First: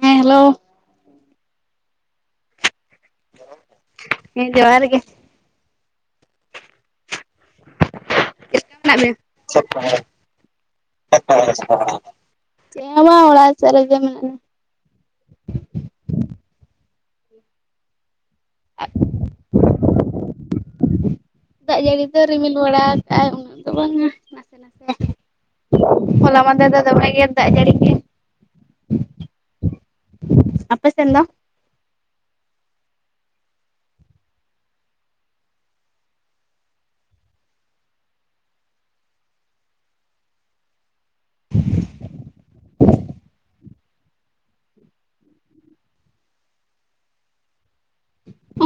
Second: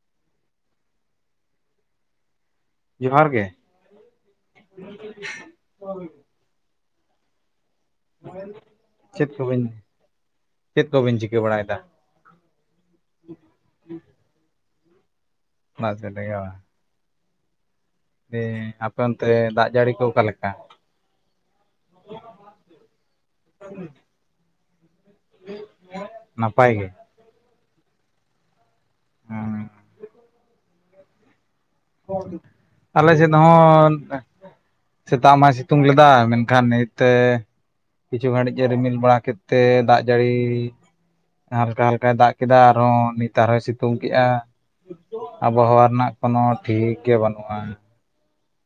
ᱦᱮᱸ ᱦᱮᱞᱳ᱾ ᱡᱚᱦᱟᱨ ᱜᱮ ᱦᱮᱸ ᱡᱚᱦᱟᱨ ᱜᱮ ᱪᱮᱫ ᱠᱚᱵᱤᱱ ᱪᱮᱫ ᱠᱚᱵᱤᱱ ᱪᱤᱠᱟᱹ ᱵᱟᱲᱟᱭᱮᱫᱟ [inaudible] ᱪᱮᱫ ᱦᱚ ᱵᱟᱝ ᱚᱲᱟᱜ ᱥᱮᱜ ᱨᱮᱜᱮ [inaudible] [unintelligible] ᱫᱤᱭᱮ ᱞᱤᱧᱟ᱾ ᱟᱯᱮ ᱚᱱᱛᱮ ᱫᱟᱜ ᱡᱟᱹᱲᱤ ᱠᱚ ᱚᱠᱟᱞᱮᱠᱟ ᱫᱟᱜ ᱡᱟᱹᱲᱤ ᱫᱚ ᱨᱤᱢᱤᱞ ᱵᱟᱲᱟ ᱠᱟᱜᱼᱟᱭ ᱩᱱᱟᱹᱜ ᱫᱚ ᱵᱟᱝ [inaudible] ᱦᱚᱞᱟ ᱢᱟᱫᱷᱮᱨ ᱫᱚ ᱫᱚᱢᱮ ᱜᱮ ᱫᱟᱜ ᱡᱟᱹᱲᱤ ᱠᱮᱜ ᱟᱭ ᱦᱩᱸ, ᱟᱯᱮ ᱥᱮᱱ ᱫᱚ ᱟᱞᱮ ᱥᱮᱫ ᱫᱚ ᱦᱚᱸ [inaudible] ᱥᱮᱛᱟᱜ ᱢᱟᱭ ᱥᱤᱛᱩᱝ ᱞᱮᱫᱟ ᱢᱮᱱᱠᱷᱟᱱ ᱱᱤᱛᱮ ᱠᱤᱪᱷᱩ ᱜᱷᱟᱹᱲᱤᱡ ᱮ ᱨᱤᱢᱤᱞ ᱵᱟᱲᱟ ᱠᱮᱫᱛᱮ ᱫᱟᱜ ᱡᱟᱹᱲᱤ ᱦᱟᱞᱠᱟ ᱦᱟᱞᱠᱟᱭ ᱫᱟᱜ ᱠᱮᱫᱟ ᱟᱨᱦᱚᱸ ᱛᱟᱣᱨᱮ ᱦᱚᱸᱭ ᱥᱤᱛᱩᱝ ᱠᱮᱜᱼᱟ ᱟᱵᱚᱦᱟᱣᱟ ᱨᱮᱱᱟᱜ ᱠᱳᱱᱚ ᱴᱷᱤᱠ ᱜᱮ ᱵᱟᱹᱱᱩᱜᱼᱟ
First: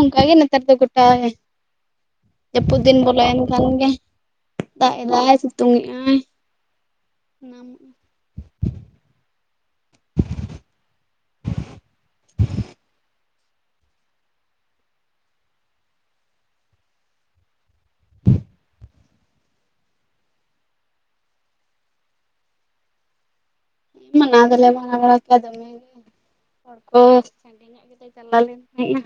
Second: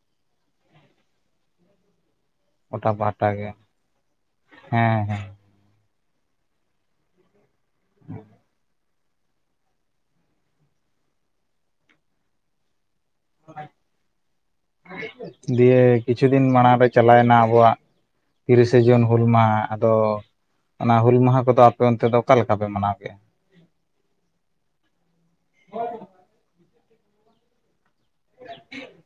ᱚᱱᱠᱟᱜᱮ ᱱᱮᱛᱟᱨ ᱫᱚ ᱜᱚᱴᱟ ᱜᱮ ᱡᱟᱹᱯᱩᱫ ᱜᱚᱴᱟ ᱫᱤᱱ ᱯᱟᱦᱴᱟ ᱵᱚᱞᱚᱭᱮᱱ ᱠᱷᱟᱱ ᱜᱮ ᱫᱟᱜ ᱦᱮᱸ ᱦᱮᱸ ᱮᱫᱟᱭ ᱥᱤ ᱥᱮᱛᱩᱝ ᱮᱜ ᱟᱭ ᱦᱮᱸ ᱫᱤᱭᱮ ᱠᱤᱪᱷᱩ ᱫᱤᱱ ᱢᱟᱲᱟᱝ ᱨᱮ ᱪᱟᱞᱟᱣᱮᱱᱟ ᱟᱵᱚᱣᱟᱜ ᱛᱤᱨᱤᱥᱮ ᱡᱩᱱ ᱦᱩᱞ ᱢᱟᱦᱟ ᱟᱫᱚ ᱚᱱᱟ ᱦᱩᱞ ᱢᱟᱦᱟ ᱠᱚᱫᱚ ᱟᱯᱮ ᱚᱱᱛᱮ ᱫᱚ ᱚᱠᱟ ᱞᱮᱠᱟ ᱯᱮ ᱢᱟᱱᱟᱣ ᱠᱮᱜᱼᱟ ᱢᱟᱱᱟᱣ ᱫᱚᱞᱮ ᱢᱟᱱᱟᱣ ᱵᱟᱲᱟ ᱠᱮᱜᱼᱟ ᱫᱚᱢᱮ ᱦᱚᱲ ᱠᱚ ᱥᱟᱺᱰᱤ ᱧᱚᱜ ᱜᱮᱞᱮ ᱪᱟᱞᱟ ᱞᱮ ᱠᱷᱟᱡᱜᱮ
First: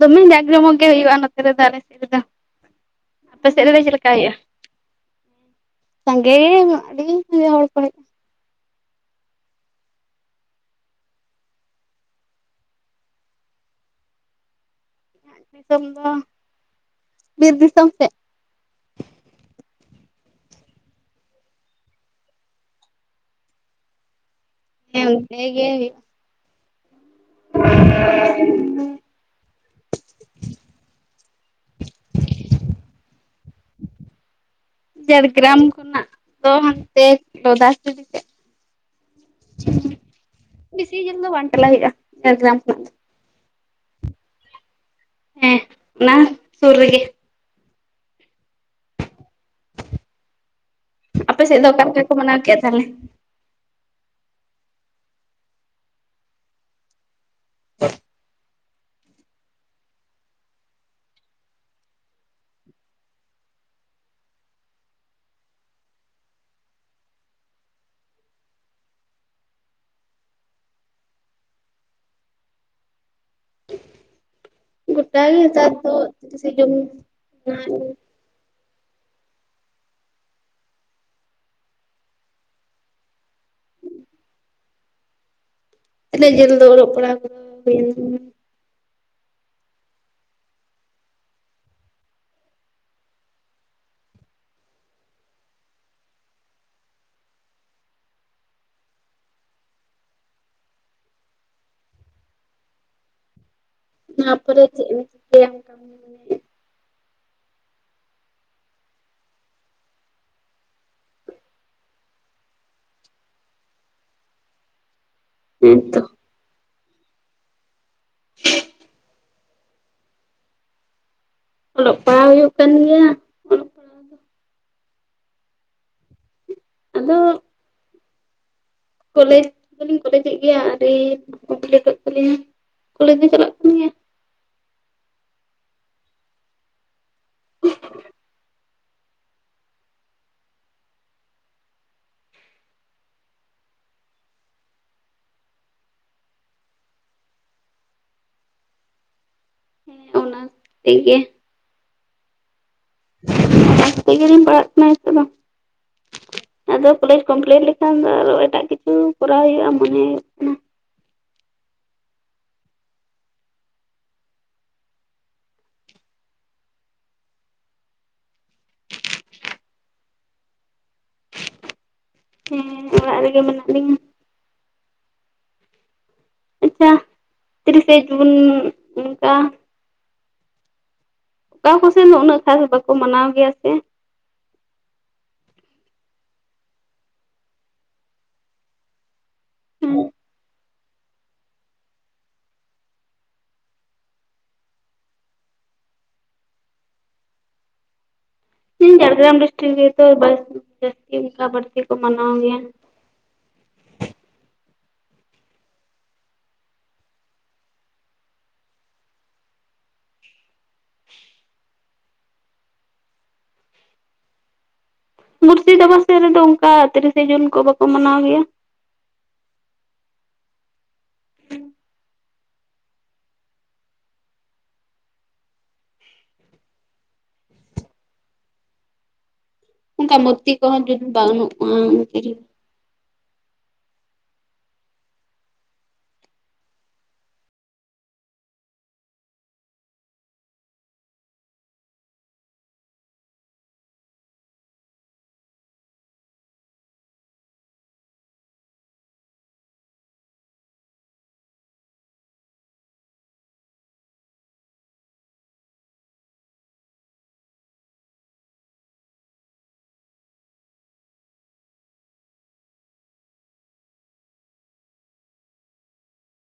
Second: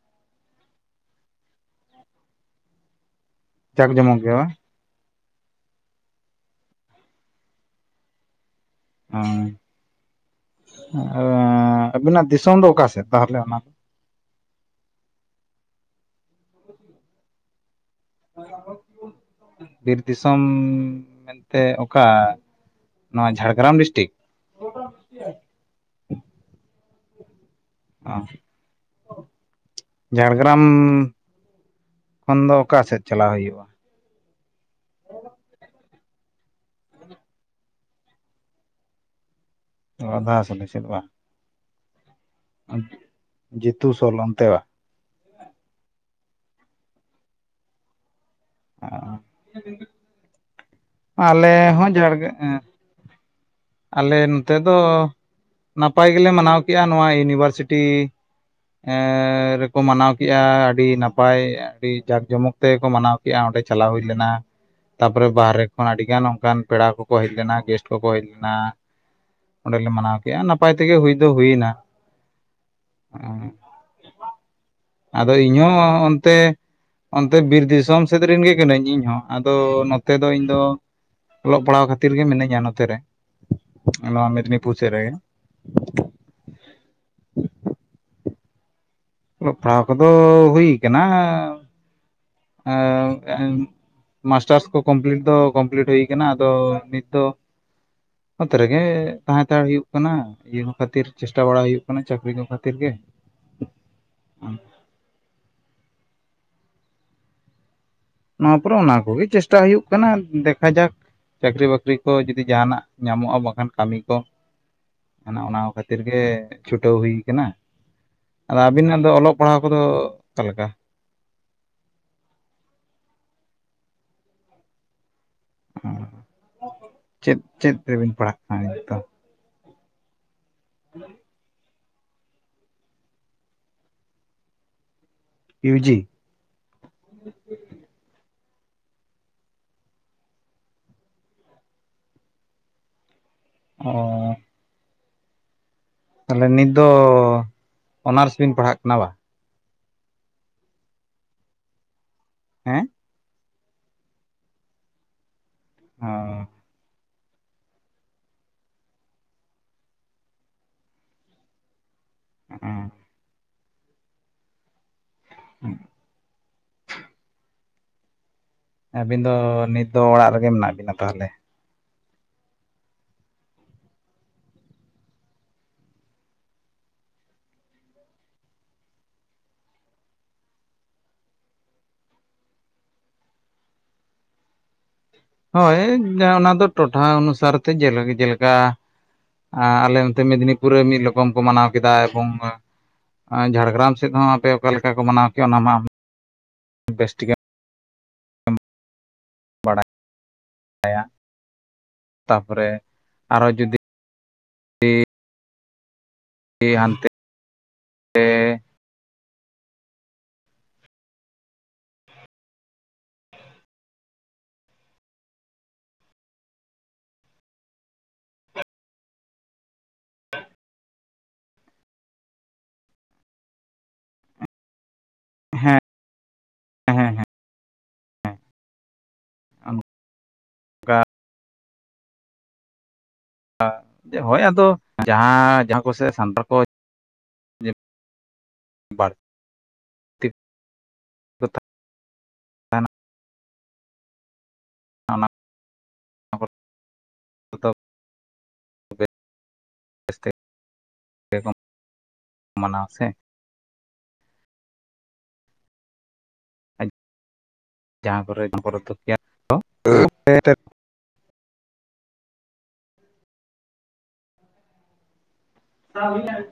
ᱫᱚᱢᱮ ᱡᱟᱠ ᱡᱚᱢᱚᱠ ᱜᱮ ᱦᱩᱭᱩᱜᱼᱟ ᱱᱚᱛᱮ ᱨᱮᱫᱚ ᱟᱞᱮ ᱥᱮᱫ ᱨᱮᱫᱚ ᱟᱯᱮ ᱥᱮᱫ ᱨᱮᱫᱚ ᱡᱟᱠ ᱪᱮᱫ ᱞᱮᱠᱟ ᱡᱚᱢᱚᱠ ᱜᱮ ᱦᱩᱭᱩᱜᱼᱟ ᱵᱟᱝ? ᱥᱟᱸᱜᱮ ᱟᱰᱤ ᱥᱟᱸᱜᱮ ᱦᱚᱲ ᱠᱚ ᱦᱮᱡ ᱟᱸ ᱟᱵᱤᱱᱟᱜ ᱫᱤᱥᱚᱢ ᱫᱚ ᱚᱠᱟ ᱥᱮᱫ ᱛᱟᱦᱞᱮ ᱚᱱᱟ ᱫᱚ ᱟᱠᱟᱱᱟ᱾ ᱫᱤᱥᱚᱢ ᱫᱚ ᱵᱤᱨ ᱫᱤᱥᱚᱢ ᱥᱮᱡ [inaudible] ᱵᱤᱨ ᱫᱤᱥᱚᱢ ᱢᱮᱱᱛᱮ ᱚᱠᱟ ᱱᱚᱣᱟ ᱡᱷᱟᱲᱜᱨᱟᱢ ᱰᱤᱥᱴᱤᱠ ᱦᱮᱸ ᱦᱮ ᱚᱱᱛᱮᱜᱮ ᱦᱩᱭᱩᱜᱼᱟ [unintelligible] ᱡᱷᱟᱲᱜᱨᱟᱢ ᱠᱷᱚᱱ ᱫᱚ ᱚᱠᱟ ᱥᱮᱫ ᱪᱟᱞᱟᱜ ᱦᱩᱭᱩᱜᱼᱟ ᱡᱷᱟᱲᱜᱨᱟᱢ ᱠᱷᱚᱱᱟᱜ ᱫᱚ ᱦᱟᱱᱛᱮ ᱞᱚᱫᱷᱟᱥᱤᱞᱤ ᱥᱮᱫ ᱟᱫᱷᱟᱥᱟᱞᱤ [unintelligible] ᱥᱮᱫ ᱵᱤᱥᱤ ᱡᱷᱟᱹᱞ ᱫᱚ ᱵᱟᱝ ᱪᱟᱞᱟᱜ ᱦᱩᱭᱩᱜᱼᱟ [inaudible] ᱡᱤᱛᱩ ᱥᱚᱞ ᱚᱱᱛᱮ ᱦᱮᱸ ᱚᱱᱟ ᱥᱩᱨ ᱨᱮᱜᱮ [unintelligible] ᱟᱯᱮ ᱟᱞᱮ ᱥᱮᱫ ᱫᱚ ᱚᱠᱟ ᱦᱚᱸ ᱞᱮᱠᱟ ᱠᱚ ᱡᱷᱟᱲᱜ ᱢᱟᱱᱟᱣ ᱠᱮᱫᱼᱟ ᱛᱟᱦᱚᱞᱮ ᱟᱞᱮ ᱱᱚᱛᱮ ᱫᱚ ᱱᱟᱯᱟᱭ ᱜᱮᱞᱮ ᱢᱟᱱᱟᱣ ᱠᱮᱜᱼᱟ ᱱᱚᱣᱟ ᱤᱭᱩᱱᱤᱵᱷᱟᱨᱥᱤᱴᱤ ᱮᱸ ᱨᱮᱠᱚ ᱢᱟᱱᱟᱣ ᱠᱮᱜᱼᱟ ᱟᱹᱰᱤ ᱱᱟᱯᱟᱭ ᱟᱹᱰᱤ ᱡᱟᱠ ᱡᱚᱢᱚᱠ ᱛᱮᱠᱚ ᱢᱟᱱᱟᱣ ᱠᱮᱜᱼᱟ ᱚᱸᱰᱮ ᱪᱟᱞᱟᱣ ᱦᱩᱭ ᱞᱮᱱᱟ ᱛᱟᱯᱚᱨᱮ ᱵᱟᱦᱨᱮ ᱠᱷᱚᱱ ᱟᱹᱰᱤ ᱜᱟᱱ ᱚᱱᱠᱟᱱ ᱯᱮᱲᱟ ᱠᱚᱠᱚ ᱦᱮᱡ ᱞᱮᱱᱟ ᱜᱮᱥᱴ ᱠᱚᱠᱚ ᱦᱮᱡ ᱞᱮᱱᱟ ᱚᱸᱰᱮᱞᱮ ᱢᱟᱱᱟᱣ ᱠᱮᱫᱼᱟ ᱱᱟᱯᱟᱭ ᱛᱮᱜᱮ ᱦᱩᱭ ᱫᱚ ᱦᱩᱭᱱᱟ [inaudible] ᱜᱚᱴᱟ ᱟᱫᱚ ᱜᱮ ᱱᱮᱛᱟᱨ ᱤᱧᱦᱚᱸ ᱫᱚ ᱚᱱᱛᱮ ᱛᱤᱨᱤᱥᱮ ᱡᱩᱱ ᱚᱱᱛᱮ ᱵᱤᱨ ᱫᱤᱥᱚᱢ ᱥᱮᱫ ᱨᱮᱱ ᱜᱮ ᱠᱟᱹᱱᱟᱹᱧ ᱤᱧ ᱦᱚᱸ ᱟᱫᱚ ᱱᱚᱛᱮ ᱫᱚ ᱤᱧ ᱫᱚ ᱚᱞᱚᱜ ᱯᱟᱲᱦᱟᱣ ᱠᱷᱟᱹᱛᱤᱨ ᱜᱮ ᱢᱤᱱᱟᱹᱧᱟ ᱱᱚᱛᱮ ᱨᱮ ᱚᱱᱟ ᱢᱤᱫᱽᱱᱤᱯᱩᱨ ᱥᱮᱫ ᱨᱮ ᱛᱤᱱᱟᱹᱜ ᱡᱷᱟᱹᱞ ᱫᱚ ᱚᱞᱚᱜ ᱯᱟᱲᱦᱟᱣ ᱠᱚ ᱦᱩᱭᱮᱱ [unintelligible] ᱚᱞᱚᱜ ᱯᱟᱲᱦᱟᱣ ᱠᱚᱫᱚ ᱦᱩᱭ ᱠᱟᱱᱟ ᱮᱸ ᱢᱟᱥᱴᱟᱨᱥ ᱠᱚ ᱠᱚᱢᱯᱤᱞᱤᱴ ᱫᱚ ᱠᱚᱢᱯᱤᱞᱤᱴ ᱦᱩᱭ ᱟᱠᱟᱱᱟ ᱟᱫᱚ ᱱᱤᱛ ᱫᱚ ᱱᱚᱛᱮ ᱨᱮᱜᱮ ᱛᱟᱦᱮᱸᱛᱟᱲ ᱦᱩᱭᱩᱜ ᱠᱟᱱᱟ ᱾ ᱤᱭᱟᱹ ᱠᱚ ᱠᱷᱟᱹᱛᱤᱨ ᱪᱮᱥᱴᱟ ᱵᱟᱲᱟ ᱦᱩᱭᱩᱜ ᱠᱟᱱᱟ ᱪᱟᱹᱠᱨᱤ ᱠᱚ ᱠᱷᱟᱹᱛᱤᱨ ᱜᱮ ᱚᱱᱟᱯᱚᱨᱮ [unintelligible] ᱱᱚᱣᱟ ᱯᱚᱨᱮ ᱚᱱᱟ ᱠᱚᱜᱮ ᱪᱮᱥᱴᱟ ᱦᱩᱭᱩᱜ ᱠᱟᱱᱟ ᱫᱮᱠᱷᱟ ᱡᱟᱠ ᱪᱟᱹᱠᱨᱤ ᱵᱟᱹᱠᱨᱤ ᱠᱚ ᱡᱩᱫᱤ ᱡᱟᱦᱟᱱᱟᱜ ᱧᱟᱢᱚᱜᱼᱟ ᱵᱟᱝᱠᱷᱟᱱ ᱠᱟᱹᱢᱤ ᱠᱚ ᱚᱱᱟ ᱠᱷᱟᱹᱛᱤᱨ ᱦᱮᱸᱛᱚ ᱜᱮ ᱪᱷᱩᱴᱟᱹᱣ ᱦᱩᱭ ᱟᱠᱟᱱᱟ ᱟᱫᱚ ᱟᱹᱵᱤᱱᱟᱜ ᱫᱚ ᱚᱞᱚᱜ ᱯᱟᱲᱦᱟᱣ ᱠᱚᱫᱚ ᱚᱠᱟᱞᱮᱠᱟ ᱚᱞᱚᱜ ᱯᱟᱲᱦᱟᱣ ᱦᱩᱭᱩᱜ ᱠᱟᱱ ᱜᱮᱭᱟ ᱾ ᱟᱫᱚ ᱪᱮᱫ ᱪᱮᱫ ᱨᱮᱵᱤᱱ ᱯᱟᱲᱦᱟᱜ ᱠᱟᱱᱟ ᱱᱤᱛ ᱫᱚ? ᱠᱚᱞᱮᱡᱽ ᱫᱚᱞᱤᱧ ᱠᱚᱞᱮᱡᱮᱫ ᱜᱮᱭᱟ ᱟᱨ ᱠᱚᱢᱯᱴ ᱛᱟᱞᱞᱤᱧᱟ ᱠᱚᱞᱡᱽ [unintelligible] ᱫᱚ ᱪᱟᱞᱟᱜ ᱠᱟᱱ ᱜᱮᱭᱟ [unintelligible] ᱤᱭᱩ ᱡᱤ ᱚᱸᱼᱼᱼ ᱛᱟᱦᱚᱞᱮ ᱱᱤᱛ ᱫᱚ ᱚᱱᱟᱨᱥ ᱵᱮᱱ ᱯᱟᱲᱦᱟᱜ ᱠᱟᱱᱟ ᱵᱟ? ᱦᱮᱸ ᱚᱱᱟᱨᱥ ᱛᱮᱜᱮ ᱾ ᱦᱮᱸ ᱻ᱾ ᱡᱥᱛᱮ [unintelligible] ᱜᱮᱤᱨᱤᱧ ᱯᱟᱲᱟᱜ ᱠᱟᱱᱟ ᱛ ᱫᱚ ᱚ ᱟᱫᱚ [unintelligible] ᱠᱚᱞᱮᱡᱽ ᱠᱚᱢᱯᱞᱤᱴ ᱞᱮᱠᱷᱟᱱ ᱫᱚ ᱟᱨᱚ ᱮᱴᱟᱜ ᱠᱤᱪᱷᱩ ᱠᱚᱨᱟᱣ ᱦᱩᱭᱩᱜᱼᱟ ᱢᱚᱱᱮ ᱦᱩᱭᱩᱜ ᱠᱟᱱᱟ ᱾ ᱟᱨ [unintelligible] ᱦᱮᱸ [unintelligible] ᱟᱹᱵᱤᱱ ᱫᱚ ᱱᱤᱛ ᱫᱚ ᱚᱲᱟᱜ ᱨᱮᱜᱮ ᱢᱮᱱᱟᱜ ᱵᱤᱱᱟ ᱛᱟᱦᱚᱞᱮ ᱦᱮᱸ ᱚᱲᱟᱜ ᱨᱮᱜᱮ ᱢᱮᱱᱟᱜ ᱞᱤᱧᱟ ᱟᱪᱷᱟ ᱛᱤᱨᱤᱥᱮ ᱡᱩᱱ ᱚᱱᱠᱟ ᱾ ᱚᱠᱟ ᱠᱚᱥᱮᱱ ᱫᱚ ᱩᱱᱟᱹᱜ ᱠᱷᱟᱥ ᱵᱟᱠᱚ ᱢᱟᱱᱟᱣ ᱜᱮᱭᱟ ᱥᱮ ᱦᱳᱭ ᱚᱱᱟ ᱫᱚ ᱴᱚᱴᱷᱟ ᱚᱱᱩᱥᱟᱨ ᱛᱮ ᱡᱮᱞᱮᱠᱟ ᱡᱮᱞᱮᱠᱟ ᱟᱞᱮ ᱚᱱᱛᱮ ᱢᱮᱫᱽᱱᱤᱯᱩᱨ ᱨᱮ ᱢᱤᱫ ᱨᱚᱠᱚᱢ ᱠᱚ ᱢᱟᱱᱟᱣ ᱠᱮᱫᱟ ᱮᱵᱚᱝ ᱡᱷᱟᱲᱜᱨᱟᱢ ᱥᱮᱫ ᱦᱚᱸ ᱟᱯᱮ ᱚᱠᱟ ᱞᱮᱠᱟ ᱠᱚ ᱢᱟᱱᱟᱣ ᱠᱮᱫᱼᱟ ᱚᱱᱟ ᱢᱟ ᱵᱮᱥ ᱴᱷᱤᱠ ᱤᱧ ᱡᱲᱜᱨᱟᱢ ᱰᱤᱥᱴᱤᱠ [unintelligible] ᱛᱟᱯᱚᱨᱮ ᱟᱨᱚ ᱡᱩᱫᱤ ᱾ ᱦᱟᱱᱛᱮ ᱥᱮ ᱢᱩᱨᱥᱤᱫᱟᱵᱟᱫ ᱥᱮᱫ ᱨᱮᱫᱚ ᱚᱱᱠᱟ ᱛᱤᱨᱤᱥᱮ ᱡᱩᱱ ᱠᱚ ᱵᱟᱠᱚ ᱢᱟᱱᱟᱣ ᱜᱮᱭᱟ ᱾ ᱦᱮᱸ ᱦᱮᱸ ᱦᱮᱸ ᱚᱱᱠᱟ ᱢᱩᱨᱛᱤ ᱠᱚᱦᱚᱸ ᱡᱩᱫᱤ ᱵᱟᱹᱱᱩᱜᱼᱟ ᱾ ᱦᱳᱭ ᱟᱫᱚ ᱡᱟᱦᱟᱸ ᱡᱟᱦᱟᱸ ᱠᱚᱥᱮ ᱥᱟᱱᱛᱟᱲ ᱠᱚ ᱵᱟᱨ [unintelligible] ᱚᱱᱟ ᱚᱱᱟ ᱠᱚ ᱫᱚ [unintelligible] ᱚᱠᱫᱚᱢ ᱢᱟᱱᱟᱣᱟ ᱥᱮ ᱡᱟᱦᱟᱸ ᱠᱚᱨᱮ ᱡᱟᱦᱟᱸ ᱫᱚᱠᱚ [unintelligible] ᱠᱚᱨᱟᱣ ᱦᱩᱭᱱᱟ ᱾